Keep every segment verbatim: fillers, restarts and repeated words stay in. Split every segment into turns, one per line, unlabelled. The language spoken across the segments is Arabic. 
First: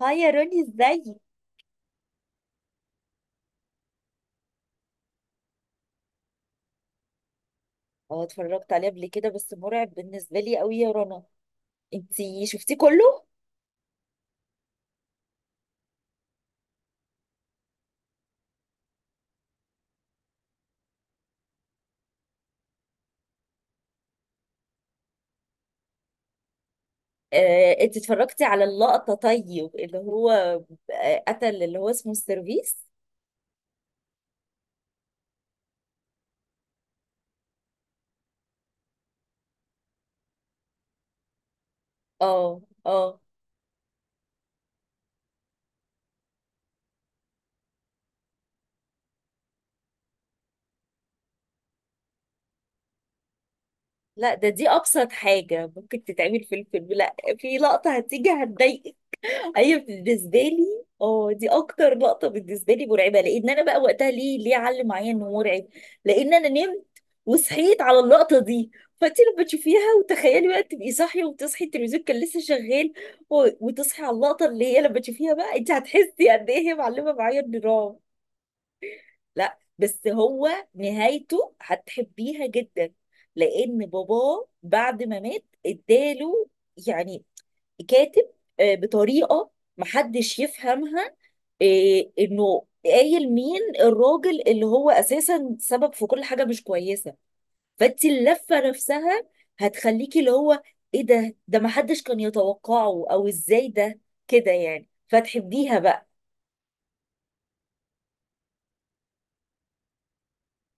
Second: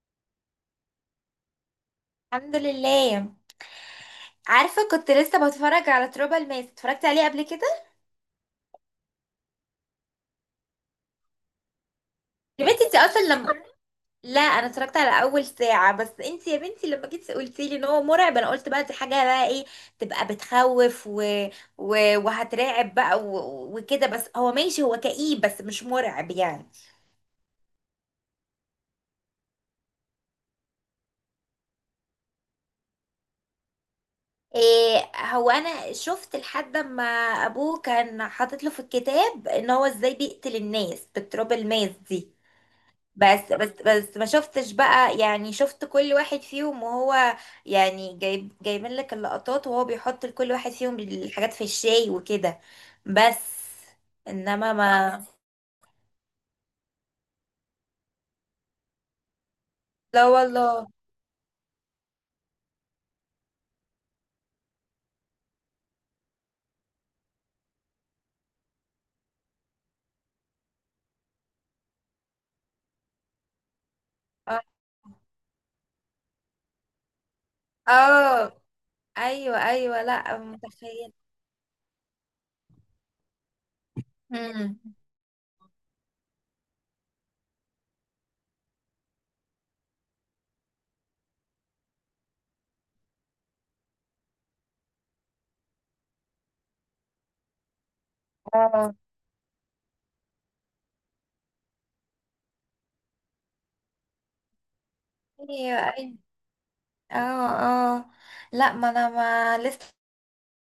هاي يا روني، ازاي؟
الحمد لله. عارفه كنت لسه بتفرج على تروبا الماس، اتفرجت عليه قبل كده.
اه، اتفرجت عليه قبل كده، بس مرعب بالنسبة لي قوي يا رنا. انتي
يا
شفتيه
بنتي انت اصلا
كله؟
لما لا، انا اتفرجت على اول ساعه. بس انت يا بنتي لما جيتي قلتي لي ان هو مرعب، انا قلت بقى دي حاجه بقى ايه؟ تبقى بتخوف و... و... وهترعب بقى و... وكده. بس هو ماشي، هو كئيب بس مش مرعب يعني.
آه، انت اتفرجتي على اللقطة؟ طيب اللي هو آه، قتل اللي هو اسمه السيرفيس.
إيه هو انا شفت لحد ما ابوه كان حاطط له في الكتاب ان هو ازاي بيقتل الناس بالتروبا الماس دي.
اه، اه،
بس بس بس ما شفتش بقى، يعني شفت كل واحد فيهم وهو يعني جايب جايبين لك اللقطات، وهو بيحط لكل واحد فيهم الحاجات في الشاي وكده. بس.
لا، ده دي
انما
ابسط
ما
حاجة ممكن تتعمل في الفيلم، لا في لقطة هتيجي هتضايقك. ايوه،
لا
بالنسبه لي،
والله.
اه دي اكتر لقطه بالنسبه لي مرعبه، لان انا بقى وقتها ليه ليه علم معايا انه مرعب. لان انا نمت وصحيت على اللقطه دي، فانت لما تشوفيها وتخيلي بقى تبقي صاحيه وتصحي، التلفزيون كان لسه شغال، و- وتصحي على اللقطه
اه.
اللي هي، لما تشوفيها بقى انت هتحسي قد ايه هي معلمه معايا النظام.
آه. ايوه،
لا
ايوه،
بس
لا
هو
متخيل.
نهايته هتحبيها جدا، لان باباه
امم.
بعد ما مات اداله، يعني كاتب آه، بطريقه محدش يفهمها، آه، انه قايل مين الراجل اللي هو اساسا سبب في كل حاجه مش كويسه. فانت اللفه
اه.
نفسها هتخليكي اللي هو ايه ده، ده محدش كان يتوقعه او ازاي ده كده يعني،
ايوه،
فتحبيها بقى.
ايوه. اه. اه. لا، ما انا ما لسه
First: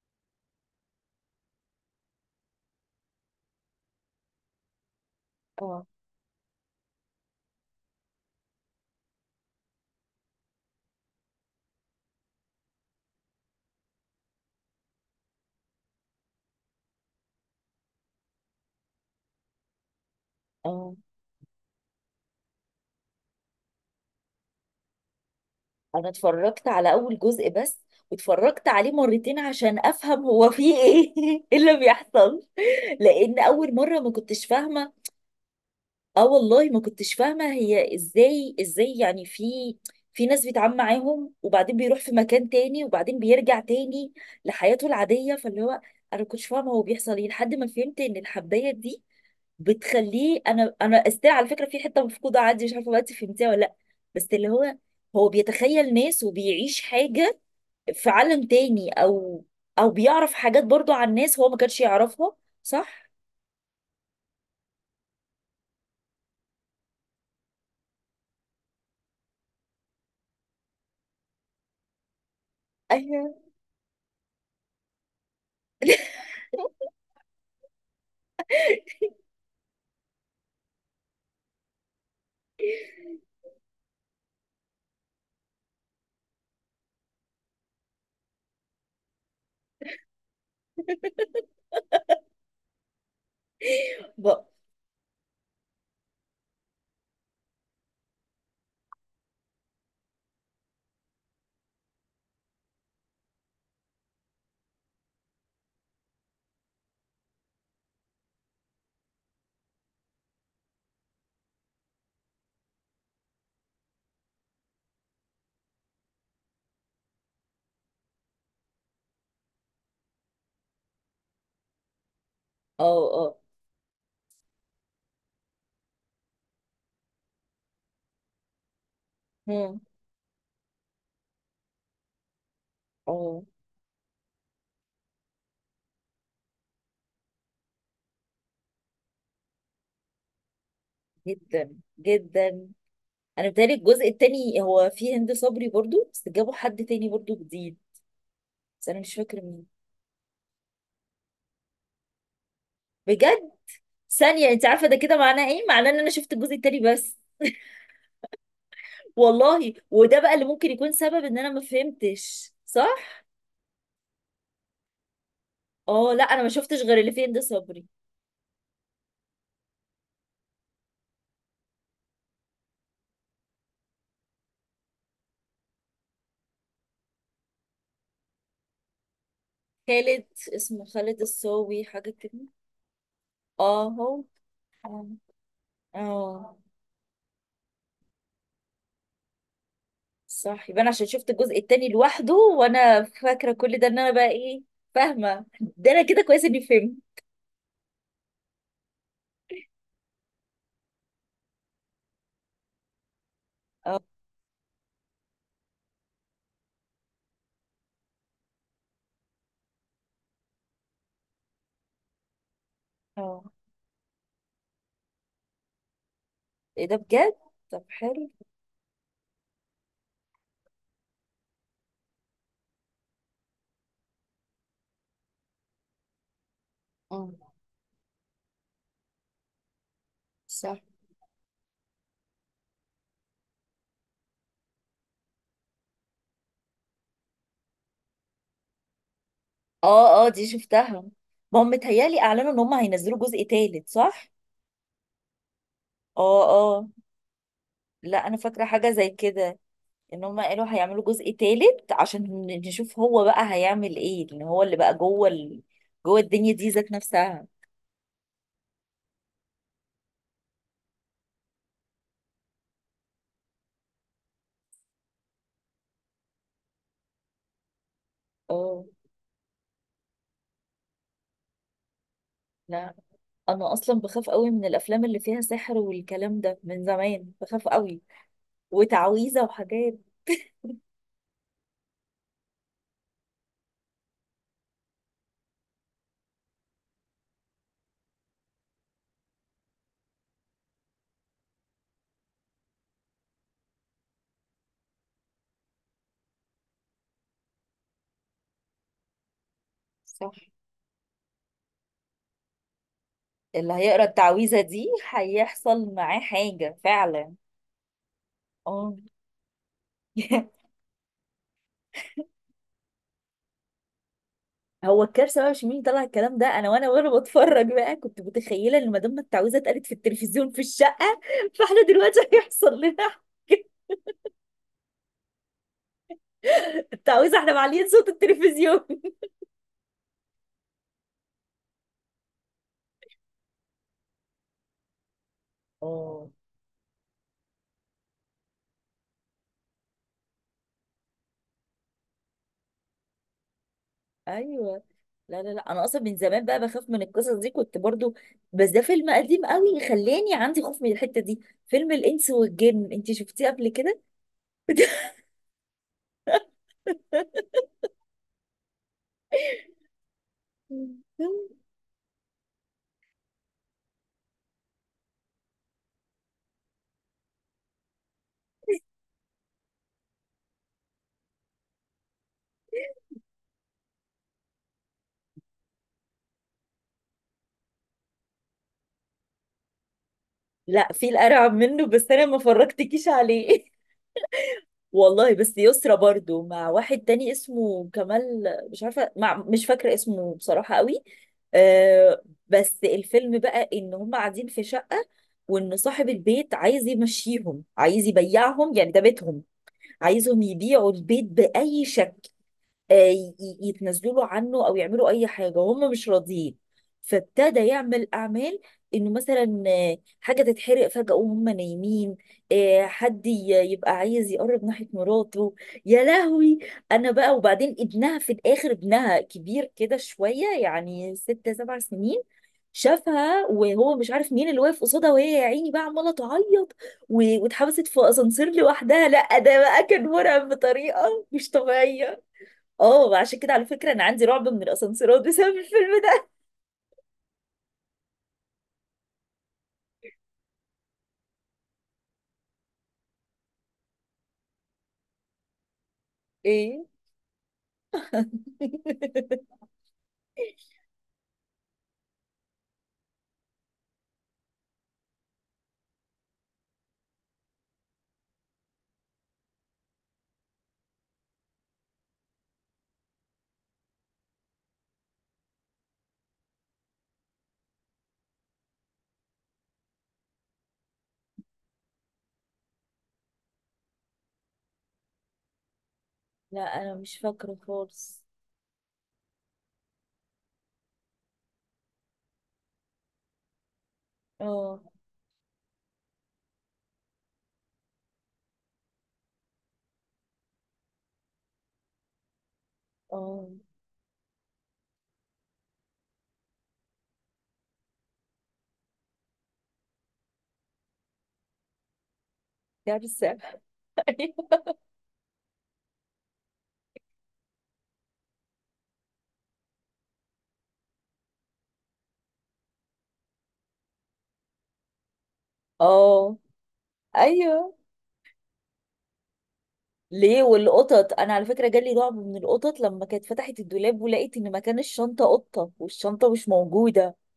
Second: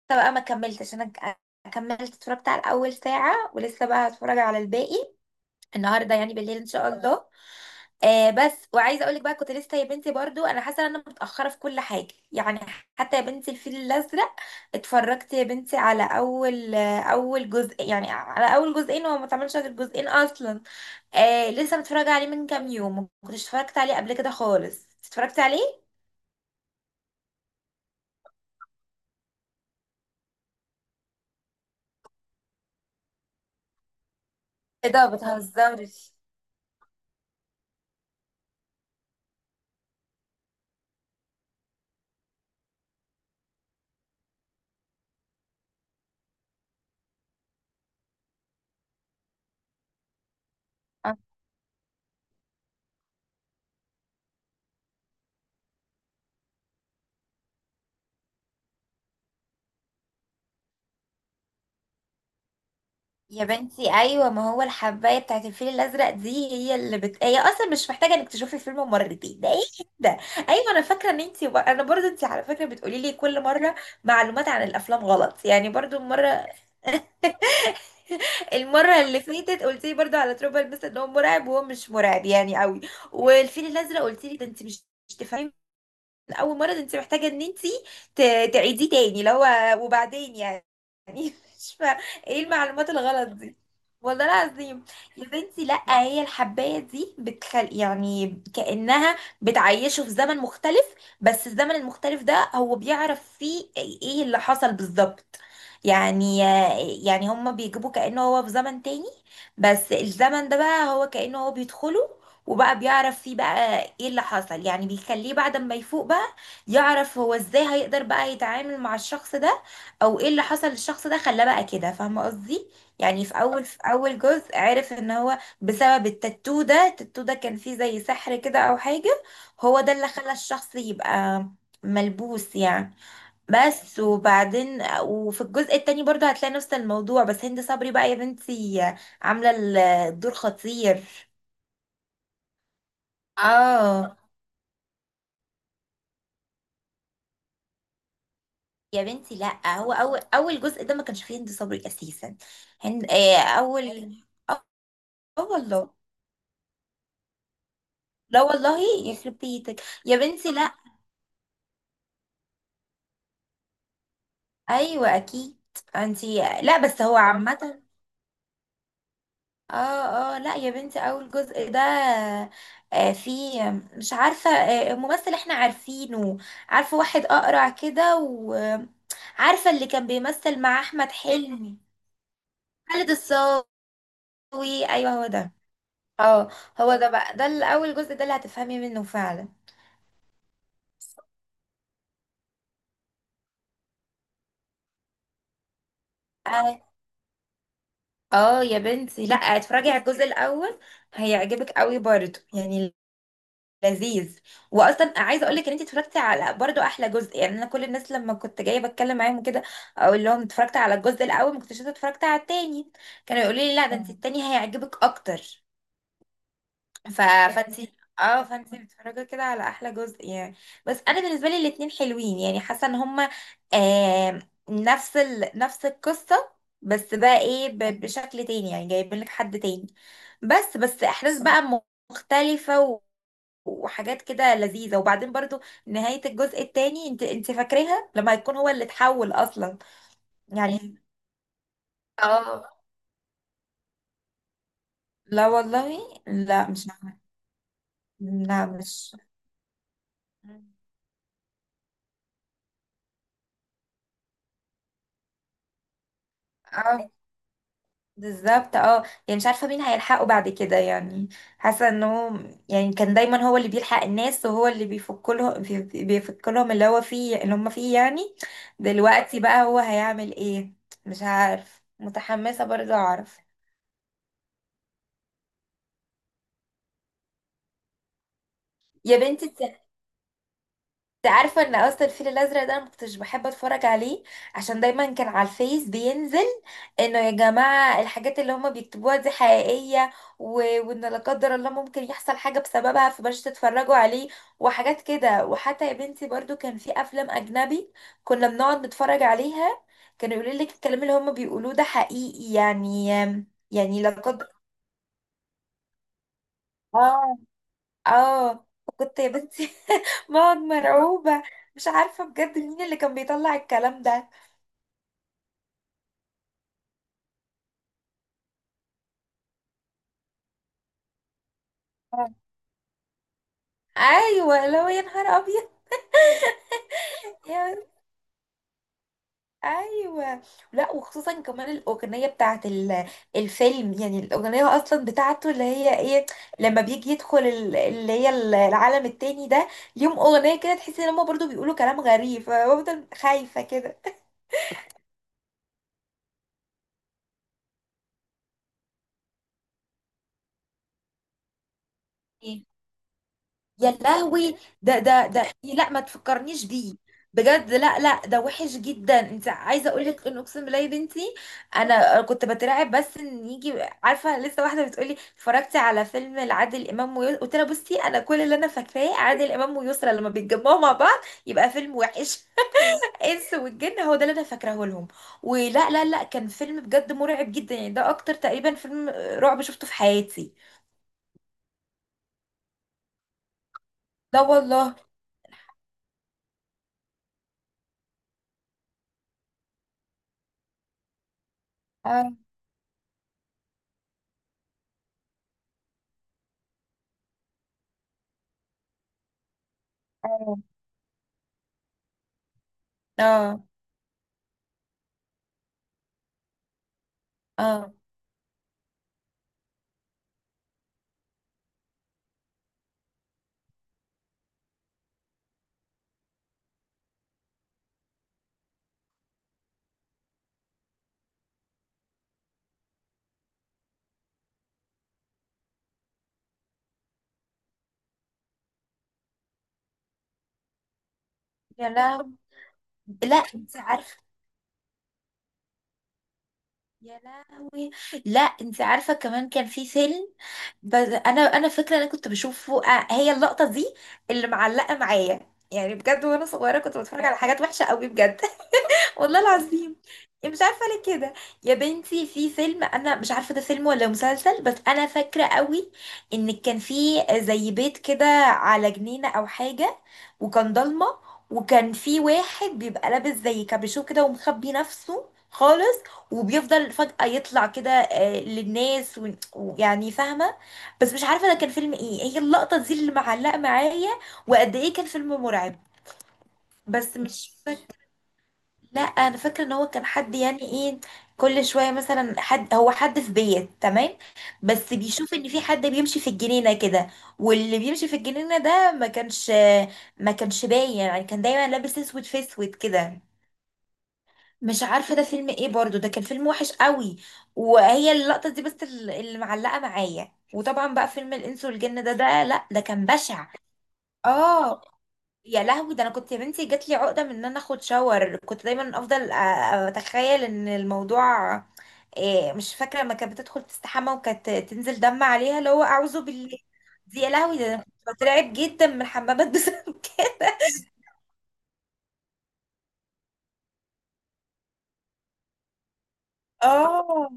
بقى ما كملتش انا ك- كملت، اتفرجت على اول ساعة ولسه بقى هتفرج على الباقي
اه،
النهارده، يعني بالليل ان شاء الله. آه بس وعايزه اقول لك بقى، كنت لسه يا بنتي برضو انا حاسه ان انا متاخره في كل حاجه يعني. حتى يا بنتي الفيل الازرق اتفرجت يا بنتي على اول آه، اول جزء، يعني على اول جزئين، هو ما اتعملش غير جزئين اصلا.
اه،
آه لسه متفرجه عليه من كام يوم، ما كنتش اتفرجت عليه قبل كده خالص، اتفرجت عليه.
انا اتفرجت على اول جزء بس، واتفرجت عليه مرتين عشان افهم هو فيه ايه، إيه اللي بيحصل، لان اول مره ما كنتش
ايه
فاهمه.
ده، بتهزرش؟
اه والله ما كنتش فاهمة هي ازاي، ازاي يعني في في ناس بيتعامل معاهم، وبعدين بيروح في مكان تاني، وبعدين بيرجع تاني لحياته العادية، فاللي هو انا ما كنتش فاهمة هو بيحصل ايه، لحد ما فهمت ان الحباية دي بتخليه. انا انا استاذ على فكرة في حتة مفقودة عندي، مش عارفة بقى انت فهمتيها ولا لا، بس اللي هو هو بيتخيل ناس وبيعيش حاجة في عالم تاني، او او بيعرف حاجات برضو عن ناس هو ما كانش يعرفها، صح؟
يا بنتي ايوه، ما هو الحبايه بتاعت الفيل الازرق دي هي اللي بت... هي اصلا مش محتاجه انك تشوفي الفيلم مرتين، ده ايه ده؟ ايوه انا فاكره ان انت، انا برضو انت على فكره بتقولي لي
ايوه.
كل مره معلومات عن الافلام غلط يعني، برضو المره المره اللي فاتت قلت لي برضو على تروبل مثلا ان هو مرعب وهو مش مرعب يعني قوي. والفيل الازرق قلت لي ده انت مش مش تفهمي اول مره، ده انت محتاجه ان انت ت- تعيديه تاني لو وبعدين يعني. مش فا ايه المعلومات الغلط دي؟ والله
بقى.
العظيم. يا بنتي لا، هي الحبايه دي بتخل يعني كانها بتعيشه في زمن مختلف، بس الزمن المختلف ده هو بيعرف فيه ايه اللي حصل بالظبط. يعني يعني هما بيجيبوا كأنه هو في زمن تاني، بس الزمن ده بقى هو كأنه هو بيدخله وبقى بيعرف فيه بقى ايه اللي حصل، يعني بيخليه بعد ما يفوق بقى يعرف هو ازاي هيقدر بقى يتعامل مع الشخص ده او ايه اللي حصل للشخص ده خلاه بقى كده، فاهمه قصدي؟
اه،
يعني في
اه،
اول في اول جزء عرف ان هو بسبب التاتو ده، التاتو ده كان فيه زي سحر كده او حاجه،
مم.
هو ده اللي خلى الشخص يبقى ملبوس يعني.
اه،
بس وبعدين وفي الجزء التاني برضو هتلاقي نفس الموضوع، بس هند صبري بقى يا بنتي عامله الدور خطير.
جدا جدا. انا بتهيألي الجزء
اه
التاني هو فيه هند صبري برضو، بس جابوا حد تاني برضو جديد، بس انا
يا
مش
بنتي
فاكره مين.
لا، هو اول اول جزء ده ما كانش فيه هند صبري اساسا. هند آه
بجد؟
اول
ثانيه،
اه.
انت عارفه ده كده
آه
معناه ايه؟ معناه
والله.
ان انا شفت الجزء التاني بس.
لا والله. يخرب
والله،
بيتك يا
وده بقى اللي
بنتي،
ممكن
لا.
يكون سبب ان انا ما فهمتش صح.
ايوه اكيد.
اه، لا
انتي
انا ما
لا،
شفتش غير
بس
اللي
هو
فيه هند
عامه.
صبري.
اه. اه. لا يا بنتي، اول جزء ده آه فيه، مش عارفه، آه ممثل احنا عارفينه، عارفه واحد اقرع كده، وعارفه اللي كان
خالد،
بيمثل مع
اسمه
احمد
خالد
حلمي.
الصاوي حاجه كده.
خالد الصاوي.
اه، هو.
ايوه هو ده. اه.
اه،
هو ده بقى، ده الاول جزء ده اللي هتفهمي منه فعلا.
صح، يبقى انا عشان شفت الجزء التاني لوحده، وانا فاكره كل ده، ان انا بقى ايه فاهمه ده. انا كده كويس اني
اه.
فهمت.
آه يا بنتي لا، اتفرجي على الجزء الاول، هيعجبك قوي برضه يعني،
اه،
لذيذ. واصلا عايزه اقول لك ان انت اتفرجتي على برضه احلى جزء، يعني انا كل الناس لما كنت جايه بتكلم معاهم كده اقول لهم اتفرجت على الجزء الاول ما كنتش لسه اتفرجت على التاني، كانوا
اه،
يقولوا لي لا ده انت، آه. التاني هيعجبك اكتر.
ايه ده،
ف...
بجد؟ طب
فانتي.
حلو.
اه، فانتي بتتفرجي كده على احلى جزء يعني. بس انا بالنسبه لي الاتنين حلوين، يعني حاسه ان هما آه نفس ال... نفس القصه، بس بقى
اه،
ايه ب... بشكل تاني، يعني جايبين لك حد تاني، بس
صح.
بس احداث بقى م- مختلفه و... وحاجات كده لذيذه، وبعدين برضو نهايه الجزء التاني، انت انت فاكراها لما هيكون هو اللي اتحول اصلا
اه، اه، دي
يعني.
شفتها. ما هم متهيألي اعلنوا ان
اه.
هم هينزلوا جزء تالت، صح؟
لا والله.
اه،
لا،
اه،
مش عارفة.
لا انا فاكره
لا
حاجه زي
مش
كده، ان هم قالوا هيعملوا جزء تالت عشان نشوف هو بقى هيعمل ايه، لان هو اللي بقى جوه ال... جوه الدنيا دي ذات
اه،
نفسها.
بالظبط، اه. يعني مش عارفة مين هيلحقه بعد كده يعني، حاسة انه يعني كان دايما هو اللي بيلحق الناس وهو اللي بيفك لهم بيفك لهم اللي هو فيه اللي هم فيه يعني،
اه،
دلوقتي بقى هو هيعمل ايه؟ مش عارف، متحمسة
لا
برضه اعرف.
انا اصلا بخاف قوي من الافلام اللي فيها سحر والكلام ده، من زمان بخاف قوي
يا
وتعويذه
بنتي
وحاجات.
انت عارفه ان اصلا الفيل الازرق ده انا مكنتش بحب اتفرج عليه، عشان دايما كان على الفيس بينزل انه يا جماعه الحاجات اللي هما بيكتبوها دي حقيقيه و... وان لا قدر الله ممكن يحصل حاجه بسببها، فبلاش تتفرجوا عليه وحاجات كده. وحتى يا بنتي برضو كان في افلام اجنبي كنا بنقعد نتفرج عليها،
صح،
كانوا يقولوا لك الكلام اللي هما بيقولوه ده حقيقي يعني
اللي هيقرا
يعني لا قدر.
التعويذه دي هيحصل معاه حاجه فعلا.
اه. اه.
اه.
كنت يا بنتي بقعد مرعوبة، مش عارفة بجد مين اللي كان بيطلع الكلام ده.
هو الكارثه بقى مش مين طلع الكلام ده، انا وانا وانا بتفرج بقى كنت متخيله ان ما دام التعويذه اتقالت في التلفزيون في الشقه، فاحنا دلوقتي
آه.
هيحصل لنا حاجة.
ايوه لو، يا نهار ابيض. يا
التعويذه احنا
بنتي.
معليين صوت التلفزيون.
ايوه، لا وخصوصا كمان الاغنيه بتاعت ال- الفيلم، يعني الاغنيه اصلا بتاعته اللي هي ايه،
اه،
لما بيجي يدخل ال- اللي هي ال- العالم التاني ده، ليهم اغنيه كده تحسي ان هم برضو بيقولوا كلام غريب فبفضل خايفه كده.
ايوه. لا، لا، لا، انا اصلا من زمان بقى بخاف من القصص دي، كنت برضو، بس ده فيلم قديم قوي خلاني عندي خوف من الحتة دي. فيلم الانس والجن، انت شفتيه قبل
يا
كده؟
لهوي. ده ده ده إيه، لا، ما تفكرنيش بيه، بجد لا، لا، ده وحش جدا. انت عايزه اقول لك ان اقسم بالله يا بنتي انا كنت بترعب، بس ان يجي، عارفه لسه واحده بتقولي اتفرجتي على فيلم لعادل امام ويسرا، قلت لها بصي انا كل اللي انا فاكراه عادل امام ويسرا لما بيتجمعوا مع بعض يبقى فيلم وحش. انس والجن هو ده اللي انا فاكراه لهم. ولا لا لا، كان فيلم بجد مرعب جدا يعني، ده اكتر تقريبا فيلم رعب شفته في حياتي.
لا في الارعب منه، بس انا ما فرجتكيش عليه.
لا والله.
والله، بس يسرا برضو مع واحد تاني اسمه كمال، مش عارفه مع مش فاكره اسمه بصراحه قوي، آه
اه.
بس الفيلم بقى ان هم قاعدين في شقه، وان صاحب البيت عايز يمشيهم، عايز يبيعهم، يعني ده بيتهم، عايزهم
اه.
يبيعوا البيت بأي شكل، آه، ي- ي-
اه.
يتنازلوا له عنه أو يعملوا أي حاجة، هم مش راضيين. فابتدى
اه.
يعمل أعمال، إنه مثلا آه، حاجة تتحرق فجأة وهم نايمين، آه، حد ي- يبقى عايز يقرب ناحية مراته. يا لهوي، أنا بقى. وبعدين ابنها في الآخر، ابنها كبير كده شوية، يعني ست سبع سنين، شافها وهو مش عارف مين اللي واقف قصادها، وهي يا عيني بقى عماله تعيط، و- واتحبست في اسانسير لوحدها. لا، ده بقى كان مرعب بطريقه مش
يا
طبيعيه.
لهوي.
اه،
لا
عشان كده على
انت
فكره انا
عارفه.
عندي رعب من الاسانسيرات بسبب الفيلم ده.
يا لهوي. لا انت عارفه، كمان كان في فيلم، بس انا انا فاكره انا كنت بشوفه، آه، هي اللقطه دي اللي معلقه معايا يعني بجد، وانا صغيره
ايه؟
كنت بتفرج على حاجات وحشه قوي بجد، والله العظيم. إيه، مش عارفه ليه كده. يا بنتي في فيلم، انا مش عارفه ده فيلم ولا مسلسل، بس انا فاكره قوي ان كان في زي بيت كده على جنينه او حاجه، وكان ضلمه، وكان في واحد بيبقى لابس زي كابيشو كده ومخبي نفسه خالص، وبيفضل فجأة يطلع كده آه، للناس و- ويعني فاهمة، بس مش عارفة ده كان فيلم ايه، هي اللقطة دي اللي معلقة معايا، وقد ايه كان فيلم مرعب.
لا انا
بس
مش فاكره
مش
خالص.
لا، انا فاكره ان هو كان حد يعني ايه، كل شويه مثلا حد هو حد في بيت تمام،
اه،
بس بيشوف ان في حد بيمشي في الجنينه كده، واللي بيمشي في الجنينه ده ما كانش ما كانش باين، يعني كان دايما لابس اسود في اسود كده.
اه،
مش عارفه ده فيلم ايه برضو، ده كان فيلم وحش قوي. وهي اللقطه دي بس ال- اللي معلقه معايا، وطبعا بقى فيلم الانس والجن ده ده، لا، ده كان
كارثه.
بشع. اه. يا لهوي. ده انا كنت يا بنتي جات لي عقده من ان انا اخد شاور، كنت دايما افضل أ- اتخيل ان الموضوع، إيه، مش فاكره لما كانت بتدخل تستحمى وكانت تنزل دم عليها اللي هو اعوذ
اه،
بالله دي. يا لهوي، ده
ايوه،
انا كنت بترعب جدا من الحمامات بسبب
ليه؟
كده.
والقطط، انا على فكره جالي رعب من القطط لما كانت فتحت الدولاب، ولقيت ان مكان الشنطه قطه والشنطه مش موجوده
اه.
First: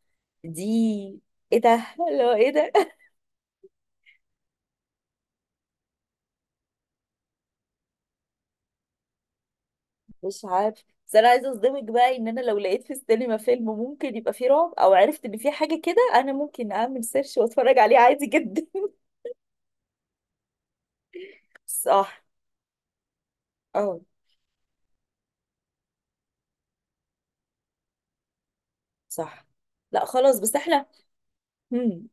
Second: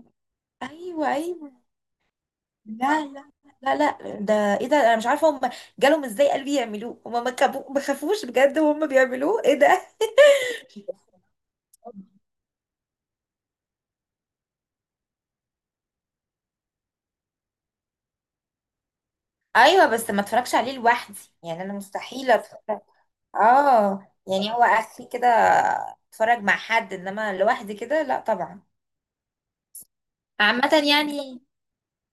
دي.
ايوه، ايوه.
ايه ده، لو ايه ده؟
لا، لا، لا، لا، ده ايه ده؟ انا مش عارفه هم جالهم ازاي قلبي يعملوه، هم ما كبو- ما خافوش بجد وهم بيعملوه، ايه ده؟
مش عارف. بس انا عايزه اصدمك بقى ان انا لو لقيت في السينما فيلم ممكن يبقى فيه رعب، او عرفت ان فيه حاجه كده، انا ممكن اعمل سيرش واتفرج عليه عادي جدا.
ايوه، بس ما اتفرجش عليه لوحدي يعني، انا
صح.
مستحيل اتفرج.
اه،
اه، يعني هو اخري كده اتفرج مع حد انما لوحدي كده لا طبعا.
صح. لا خلاص، بس
عامة
احنا
يعني.
هم،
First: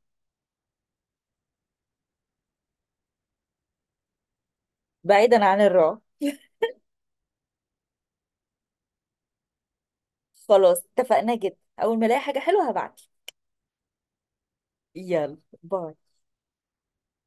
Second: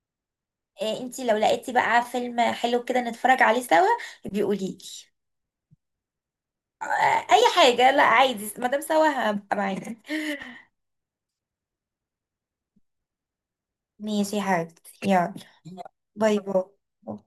إيه انتي لو لقيتي بقى فيلم حلو كده نتفرج عليه سوا، بيقوليلي.
بعيدا عن الرعب.
آه، اي حاجة لا عادي، ما دام سوا هبقى معاكي.
خلاص، اتفقنا جدا، اول ما الاقي حاجه حلوه هبعتلك.
ماشي يا حبيبتي، يلا.
يلا، باي.
باي باي.